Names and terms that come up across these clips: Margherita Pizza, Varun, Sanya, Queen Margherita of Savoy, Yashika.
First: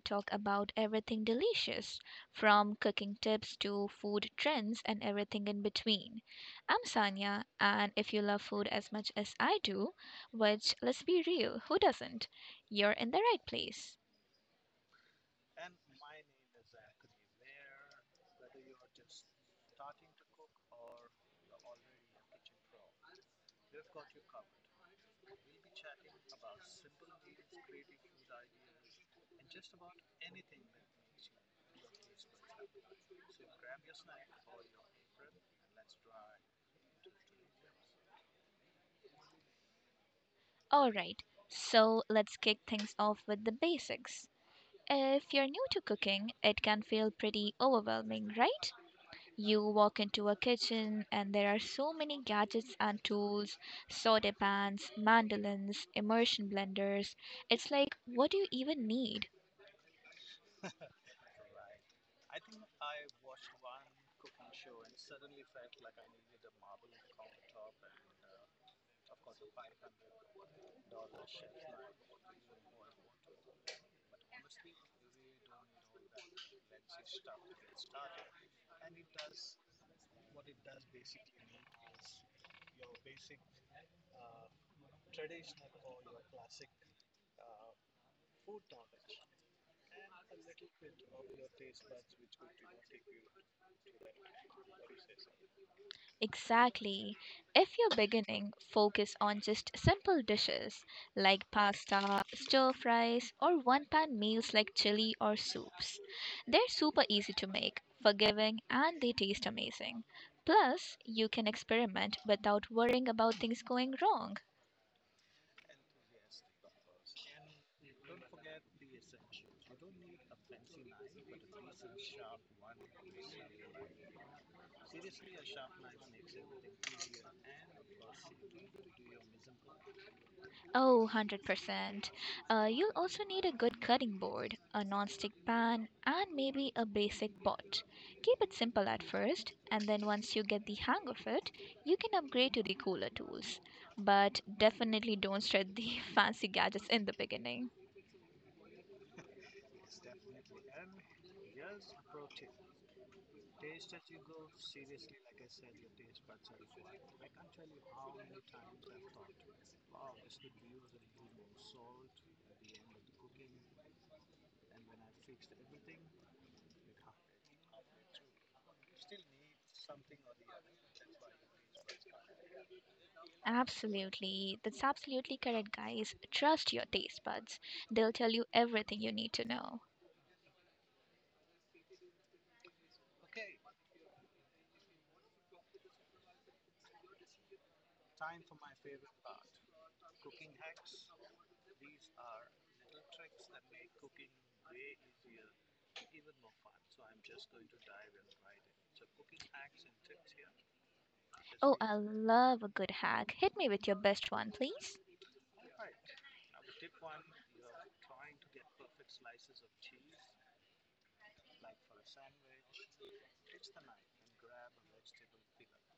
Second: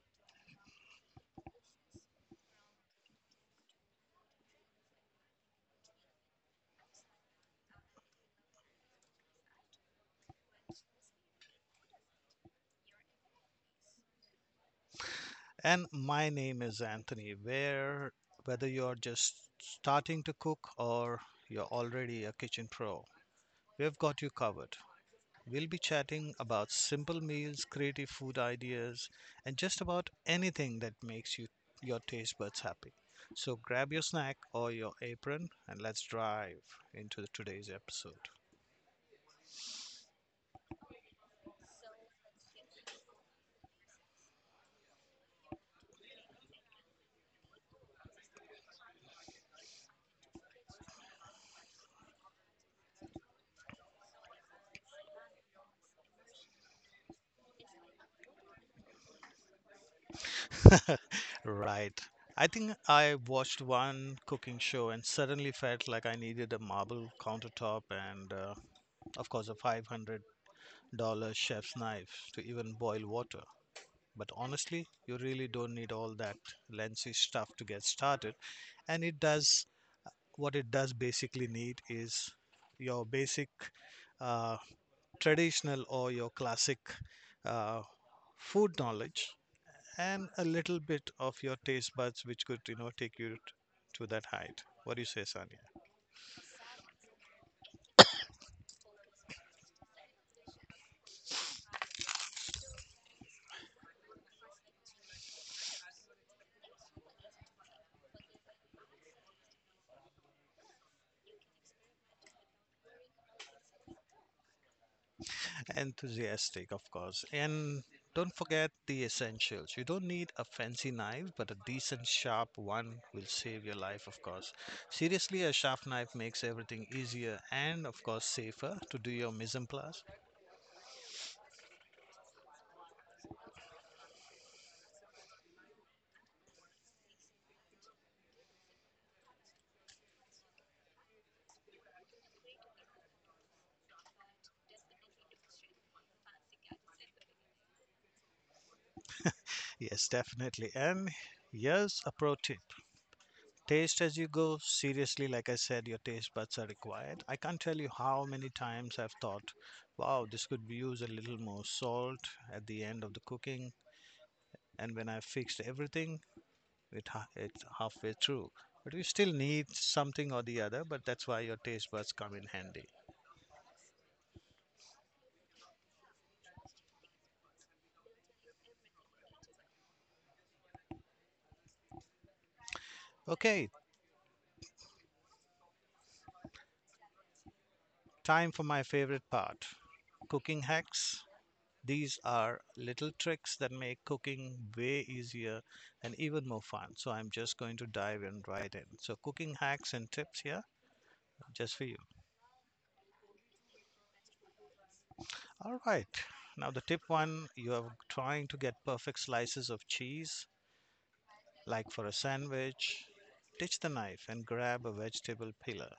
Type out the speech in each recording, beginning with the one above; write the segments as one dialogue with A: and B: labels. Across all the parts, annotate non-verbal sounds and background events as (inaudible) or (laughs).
A: talk about everything delicious, from cooking tips to food trends and everything in between. I'm Sanya, and if you love food as much as I do, which let's be real, who doesn't? You're in the right place.
B: And my name is Anthony. Whether you're just starting to cook or you're already a kitchen pro, we've got you covered. We'll be chatting about simple meals, creative food ideas, and just about anything that makes your taste buds happy. So grab your snack or your apron and let's drive into today's episode.
A: Alright, so let's kick things off with the basics. If you're new to cooking, it can feel pretty overwhelming, right? You walk into a kitchen and there are so many gadgets and tools, soda pans, mandolins, immersion blenders. It's like, what do you even need?
B: (laughs) Right. I think I watched one cooking show and suddenly felt like I needed a marble countertop and, of course, a $500 chef's knife to even boil water. But honestly, you really don't need all that lensy stuff to get started. And it does What it does basically need is your basic uh, traditional or your classic uh, food knowledge and a little bit of your taste buds, which could, you know, take to that height. What do you say, Sanya?
A: Exactly. If you're beginning, focus on just simple dishes like pasta, stir fries, or one pan meals like chili or soups. They're super easy to make, forgiving, and they taste amazing. Plus, you can experiment without worrying about things going wrong.
B: Enthusiastic, of course. And don't forget the essentials. You don't need a fancy knife, but a decent, sharp one will save your life, of course. Seriously, a sharp knife makes everything easier and, of course, safer to do your mise en place.
A: Oh, 100%. You'll also need a good cutting board, a non-stick pan, and maybe a basic pot. Keep it simple at first, and then once you get the hang of it, you can upgrade to the cooler tools. But definitely don't start the (laughs) fancy gadgets in the beginning.
B: Yes, definitely. And here's a pro tip: taste as you go. Seriously, like I said, your taste buds are required. I can't tell you how many times I've thought, wow, this could be used a little more salt at the end of the cooking. And when I fixed everything, it's halfway through. But we still need something or the other, but that's why your taste buds come in handy.
A: Absolutely. That's absolutely correct, guys. Trust your taste buds. They'll tell you everything you need to know.
B: Okay, time for my favorite part: cooking hacks. These are little tricks that make cooking way easier and even more fun. So I'm just going to dive in right in. So cooking hacks and tips here just
A: Oh,
B: for
A: I
B: you.
A: love a good hack. Hit me with your best one, please.
B: All right. Now the tip one, you are trying to get perfect slices of cheese like for a sandwich. Ditch the knife and grab a vegetable peeler.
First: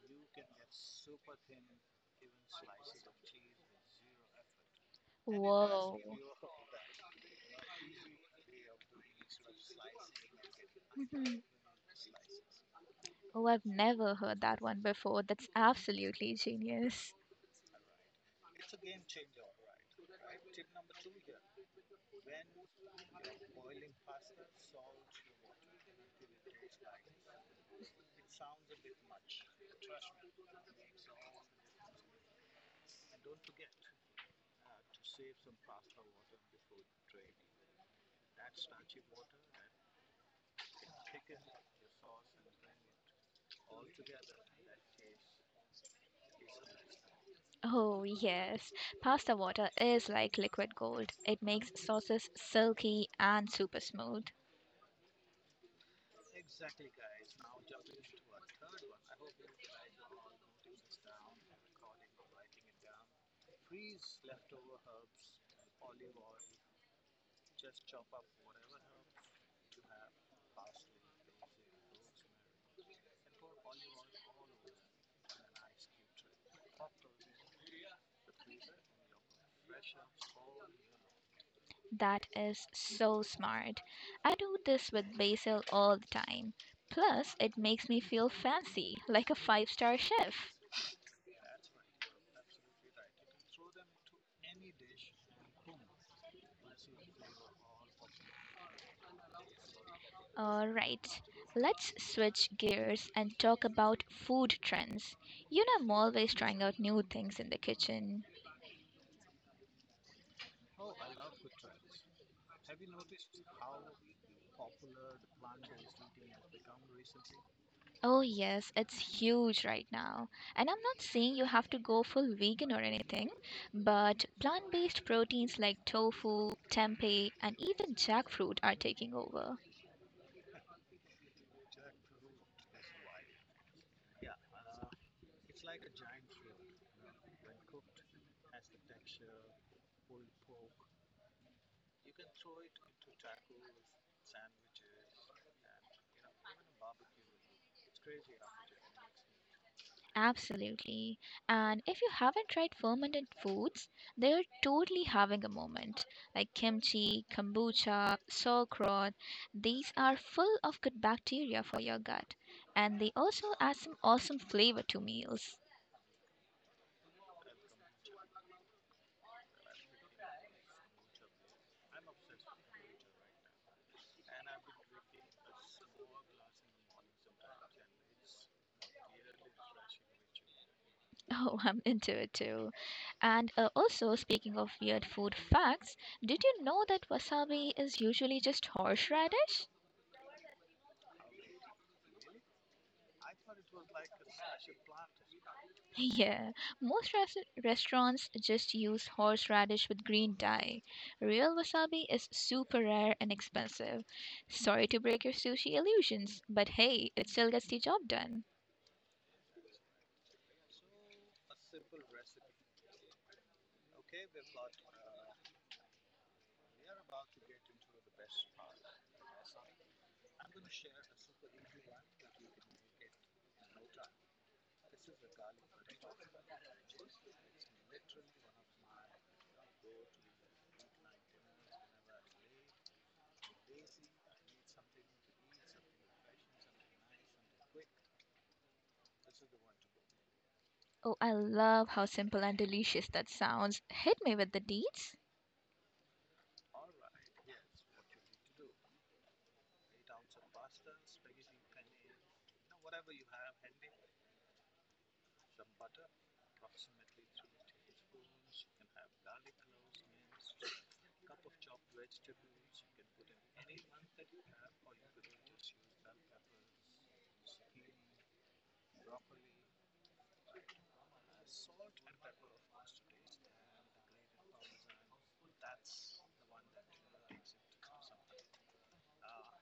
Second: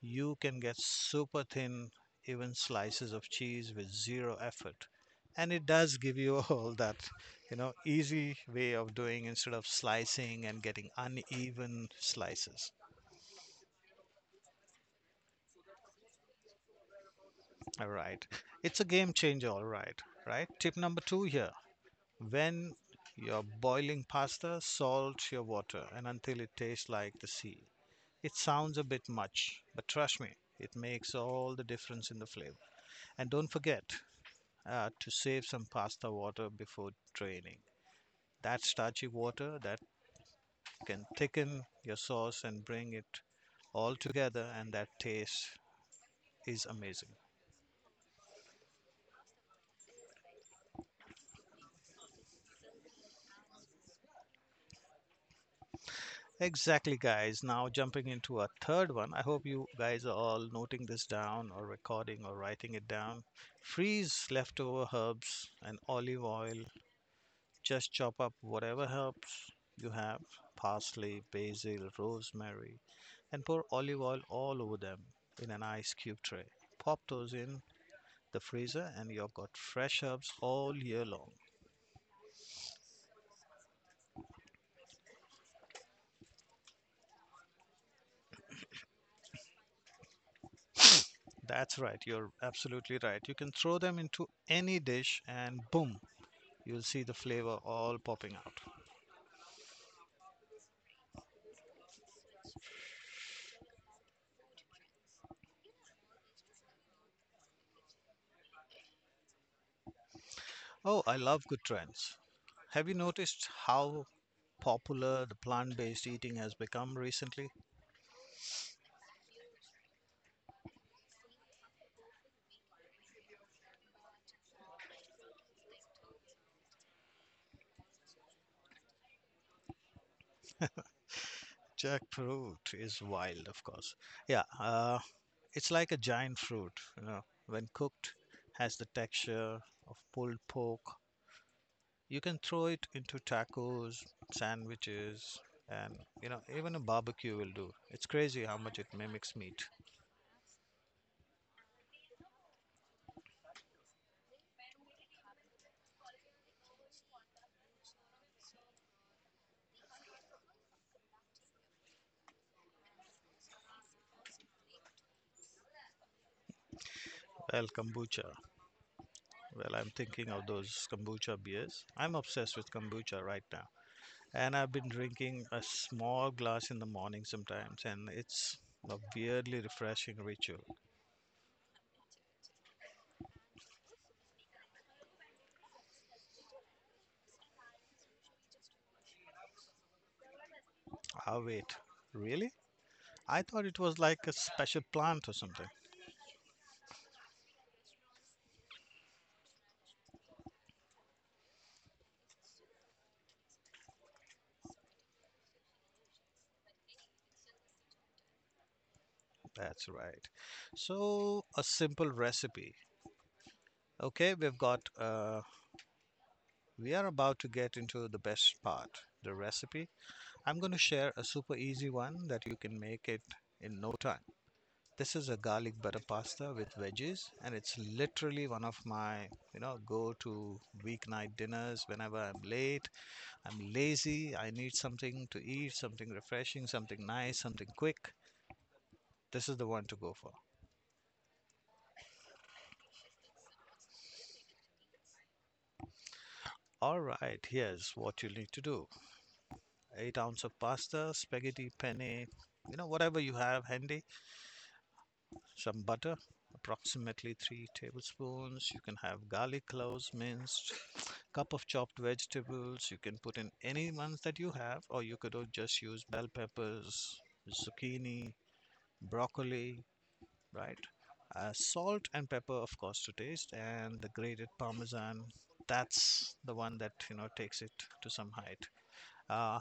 B: You can get super thin, even slices of cheese with zero effort. And it does
A: Whoa.
B: give you (laughs) all that, you know, easy way of doing instead of slicing and getting
A: Mhm.
B: uneven slices.
A: Oh, I've never heard that one before. That's absolutely genius.
B: All right. It's a game changer, all right. Right? Tip number two here. When you're boiling pasta, salt your water and until it tastes like the sea. It sounds a bit much, but trust me, it makes all the difference in the flavor. And don't forget, to save some pasta water before draining. That starchy water that can thicken your sauce and bring it all together, and that taste is amazing.
A: Oh, yes. Pasta water is like liquid gold. It makes sauces silky and super smooth.
B: Exactly, guys. Now jumping into a third one. I hope you guys are all noting this down, or recording, or writing it down. Freeze leftover herbs and olive oil. Just chop up whatever herbs you have: parsley, basil, rosemary, and pour olive oil all over them in an ice cube tray. Pop those in the freezer and you've got fresh herbs all year long.
A: That is so smart. I do this with basil all the time. Plus, it makes me feel fancy, like a five-star chef.
B: That's right, you're absolutely right. You can throw them into any dish and boom, you'll see the flavor all popping out.
A: Alright, let's switch gears and talk about food trends. You know, I'm always trying out new things in the kitchen.
B: Oh, I love good trends. Have you noticed how popular the plant based eating has become recently?
A: Oh, yes, it's huge right now. And I'm not saying you have to go full vegan or anything, but plant based proteins like tofu, tempeh, and even jackfruit are taking over.
B: Jackfruit is wild, of course. Yeah, it's like a giant fruit, you know, when cooked, has the texture of pulled pork. You can throw it into tacos, sandwiches, and you know, even a barbecue will do. It's crazy how much it mimics meat.
A: Absolutely. And if you haven't tried fermented foods, they're totally having a moment. Like kimchi, kombucha, sauerkraut, these are full of good bacteria for your gut. And they also add some awesome flavor to meals.
B: Well, kombucha. Well, I'm thinking of those kombucha beers. I'm obsessed with kombucha right now. And I've been drinking a small glass in the morning sometimes, and it's a weirdly refreshing ritual.
A: (laughs) Oh, I'm into it too. And also, speaking of weird food facts, did you know that wasabi is usually just horseradish?
B: Ah, wait, really? I thought it was like a special plant or something.
A: Yeah, most restaurants just use horseradish with green dye. Real wasabi is super rare and expensive. Sorry to break your sushi illusions, but hey, it still gets the job done.
B: That's right. So, a simple recipe. Okay, we are about to get into the best part, the recipe. I'm going to share a super easy one that you can make it in no time. This is a garlic butter pasta with veggies, and it's literally one of my, you know, go-to weeknight dinners whenever I'm late, I'm lazy, I need something to eat, something refreshing, something nice, something quick. This is the one to go for.
A: Oh, I love how simple and delicious that sounds. Hit me with the deets.
B: All right, here's what you need to do. 8 ounces of pasta, spaghetti penne, you know, whatever you have handy. Some butter, approximately 3 tablespoons. You can have garlic cloves minced, cup of chopped vegetables. You can put in any ones that you have, or you could just use bell peppers, zucchini, broccoli, right? Salt and pepper, of course, to taste, and the grated parmesan. That's the one that you know takes it to some height. Uh,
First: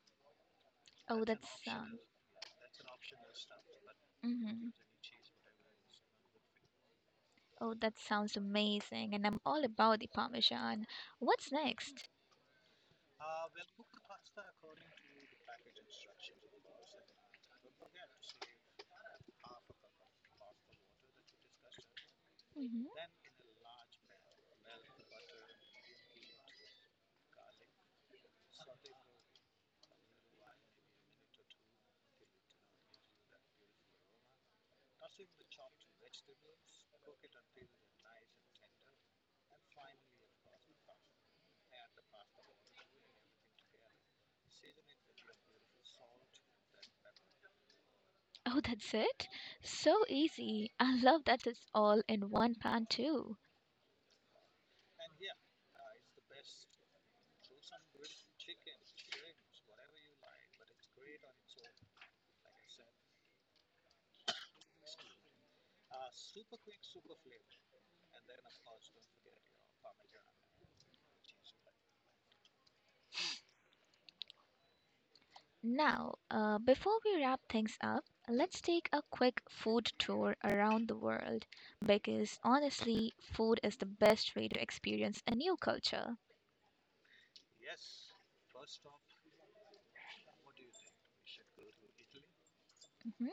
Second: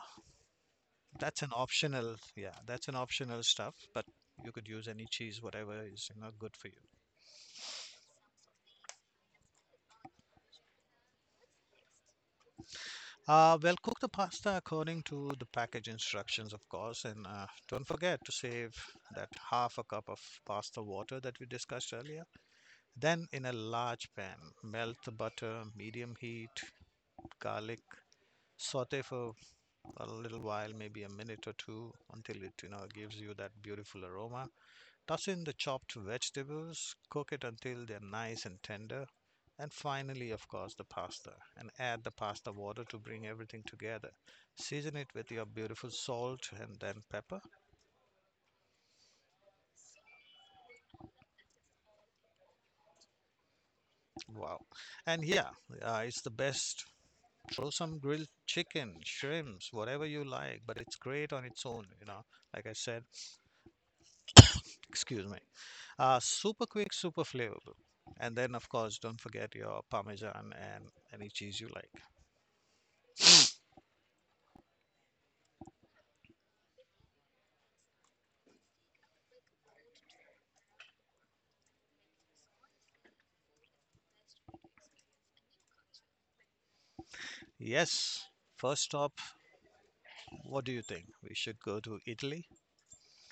A: Oh, that
B: that's an
A: sounds.
B: optional, yeah, that's an optional stuff, but you could
A: hmm
B: use any cheese, whatever is you know good for you.
A: Oh, that sounds amazing, and I'm all about the parmesan. What's next?
B: Well, cook the pasta according to the package instructions, of course, and don't forget to save that half a cup of pasta water that we discussed earlier.
A: Mm-hmm.
B: Then, in a large pan, melt the butter, medium heat, garlic, saute for a little while, maybe a minute or two, until it you know gives you that beautiful aroma. Toss in the chopped vegetables, cook it until they're nice and tender, and finally, of course, the pasta. And add the pasta water to bring everything together. Season it with your beautiful salt and then pepper.
A: Oh, that's it? So easy. I love that it's all in one pan, too.
B: Wow. And yeah, it's the best. Throw some grilled chicken, shrimps, whatever you like, but it's great on its own, you know. Like I said, excuse me. Super quick, super flavorful. And then, of course, don't forget your parmesan and any cheese you like.
A: Now, before we wrap things up, let's take a quick food tour around the world because honestly, food is the best way to experience a new culture.
B: Yes. First stop, what do you think? We should go to Italy?
A: hmm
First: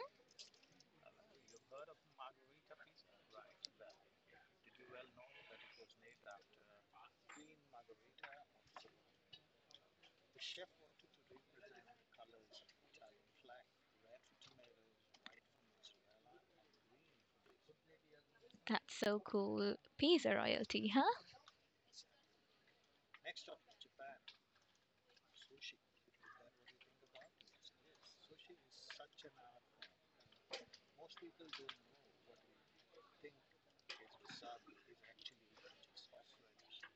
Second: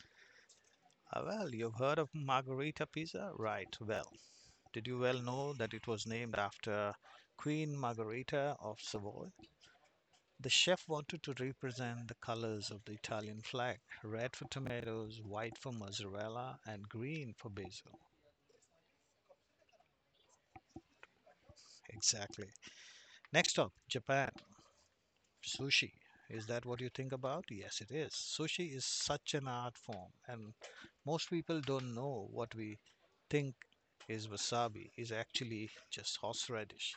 B: Ah, well, you've heard of Margherita Pizza? Right, well. Did you well know that it was named after Queen Margherita of Savoy? The chef wanted to represent the colors of the Italian flag: red for tomatoes, white for mozzarella, and green for basil.
A: That's so cool. Pizza royalty, huh?
B: Exactly. Next stop, Japan. Sushi. Is that what you think about? Yes, it is. Sushi is such an art form, and most people don't know what we think is wasabi is actually just horseradish.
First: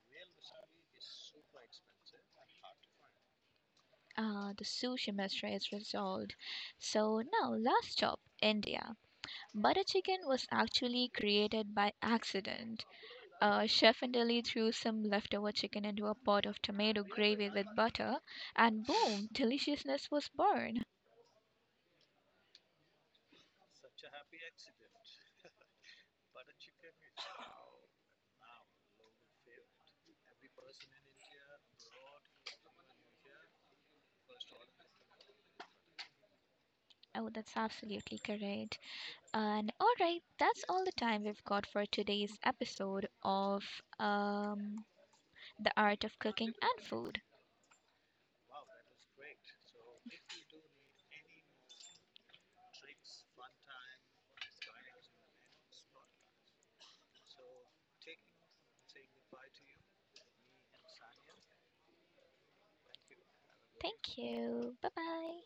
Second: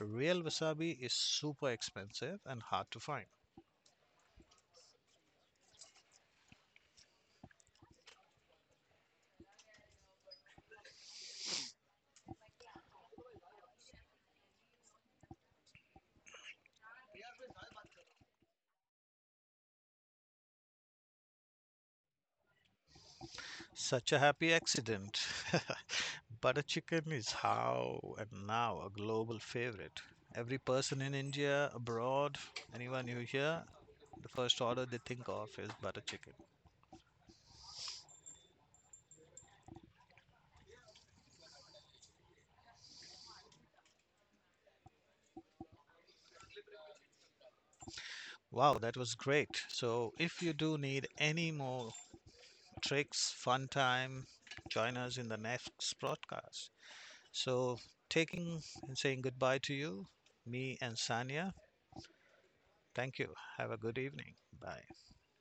B: Real wasabi is super expensive and hard to find.
A: Ah, the sushi mystery is resolved. So, now, last stop India. Butter chicken was actually created by accident. Chef Indeli threw some leftover chicken into a pot of tomato gravy with butter, and boom, deliciousness was born.
B: Such a happy accident. (laughs) Butter chicken is how and now a global favorite. Every person in India, abroad, anyone you hear, the first order they think of is butter chicken.
A: Oh, that's absolutely correct. And all right, that's all the time we've got for today's episode of um, The Art of Cooking and Food.
B: Wow, that was great. So, if you do need any more tricks, fun time, join us in the next broadcast. So, taking and saying goodbye to you, me and Sanya. Thank you. Have a good
A: Thank
B: evening.
A: you.
B: Bye.
A: Bye bye.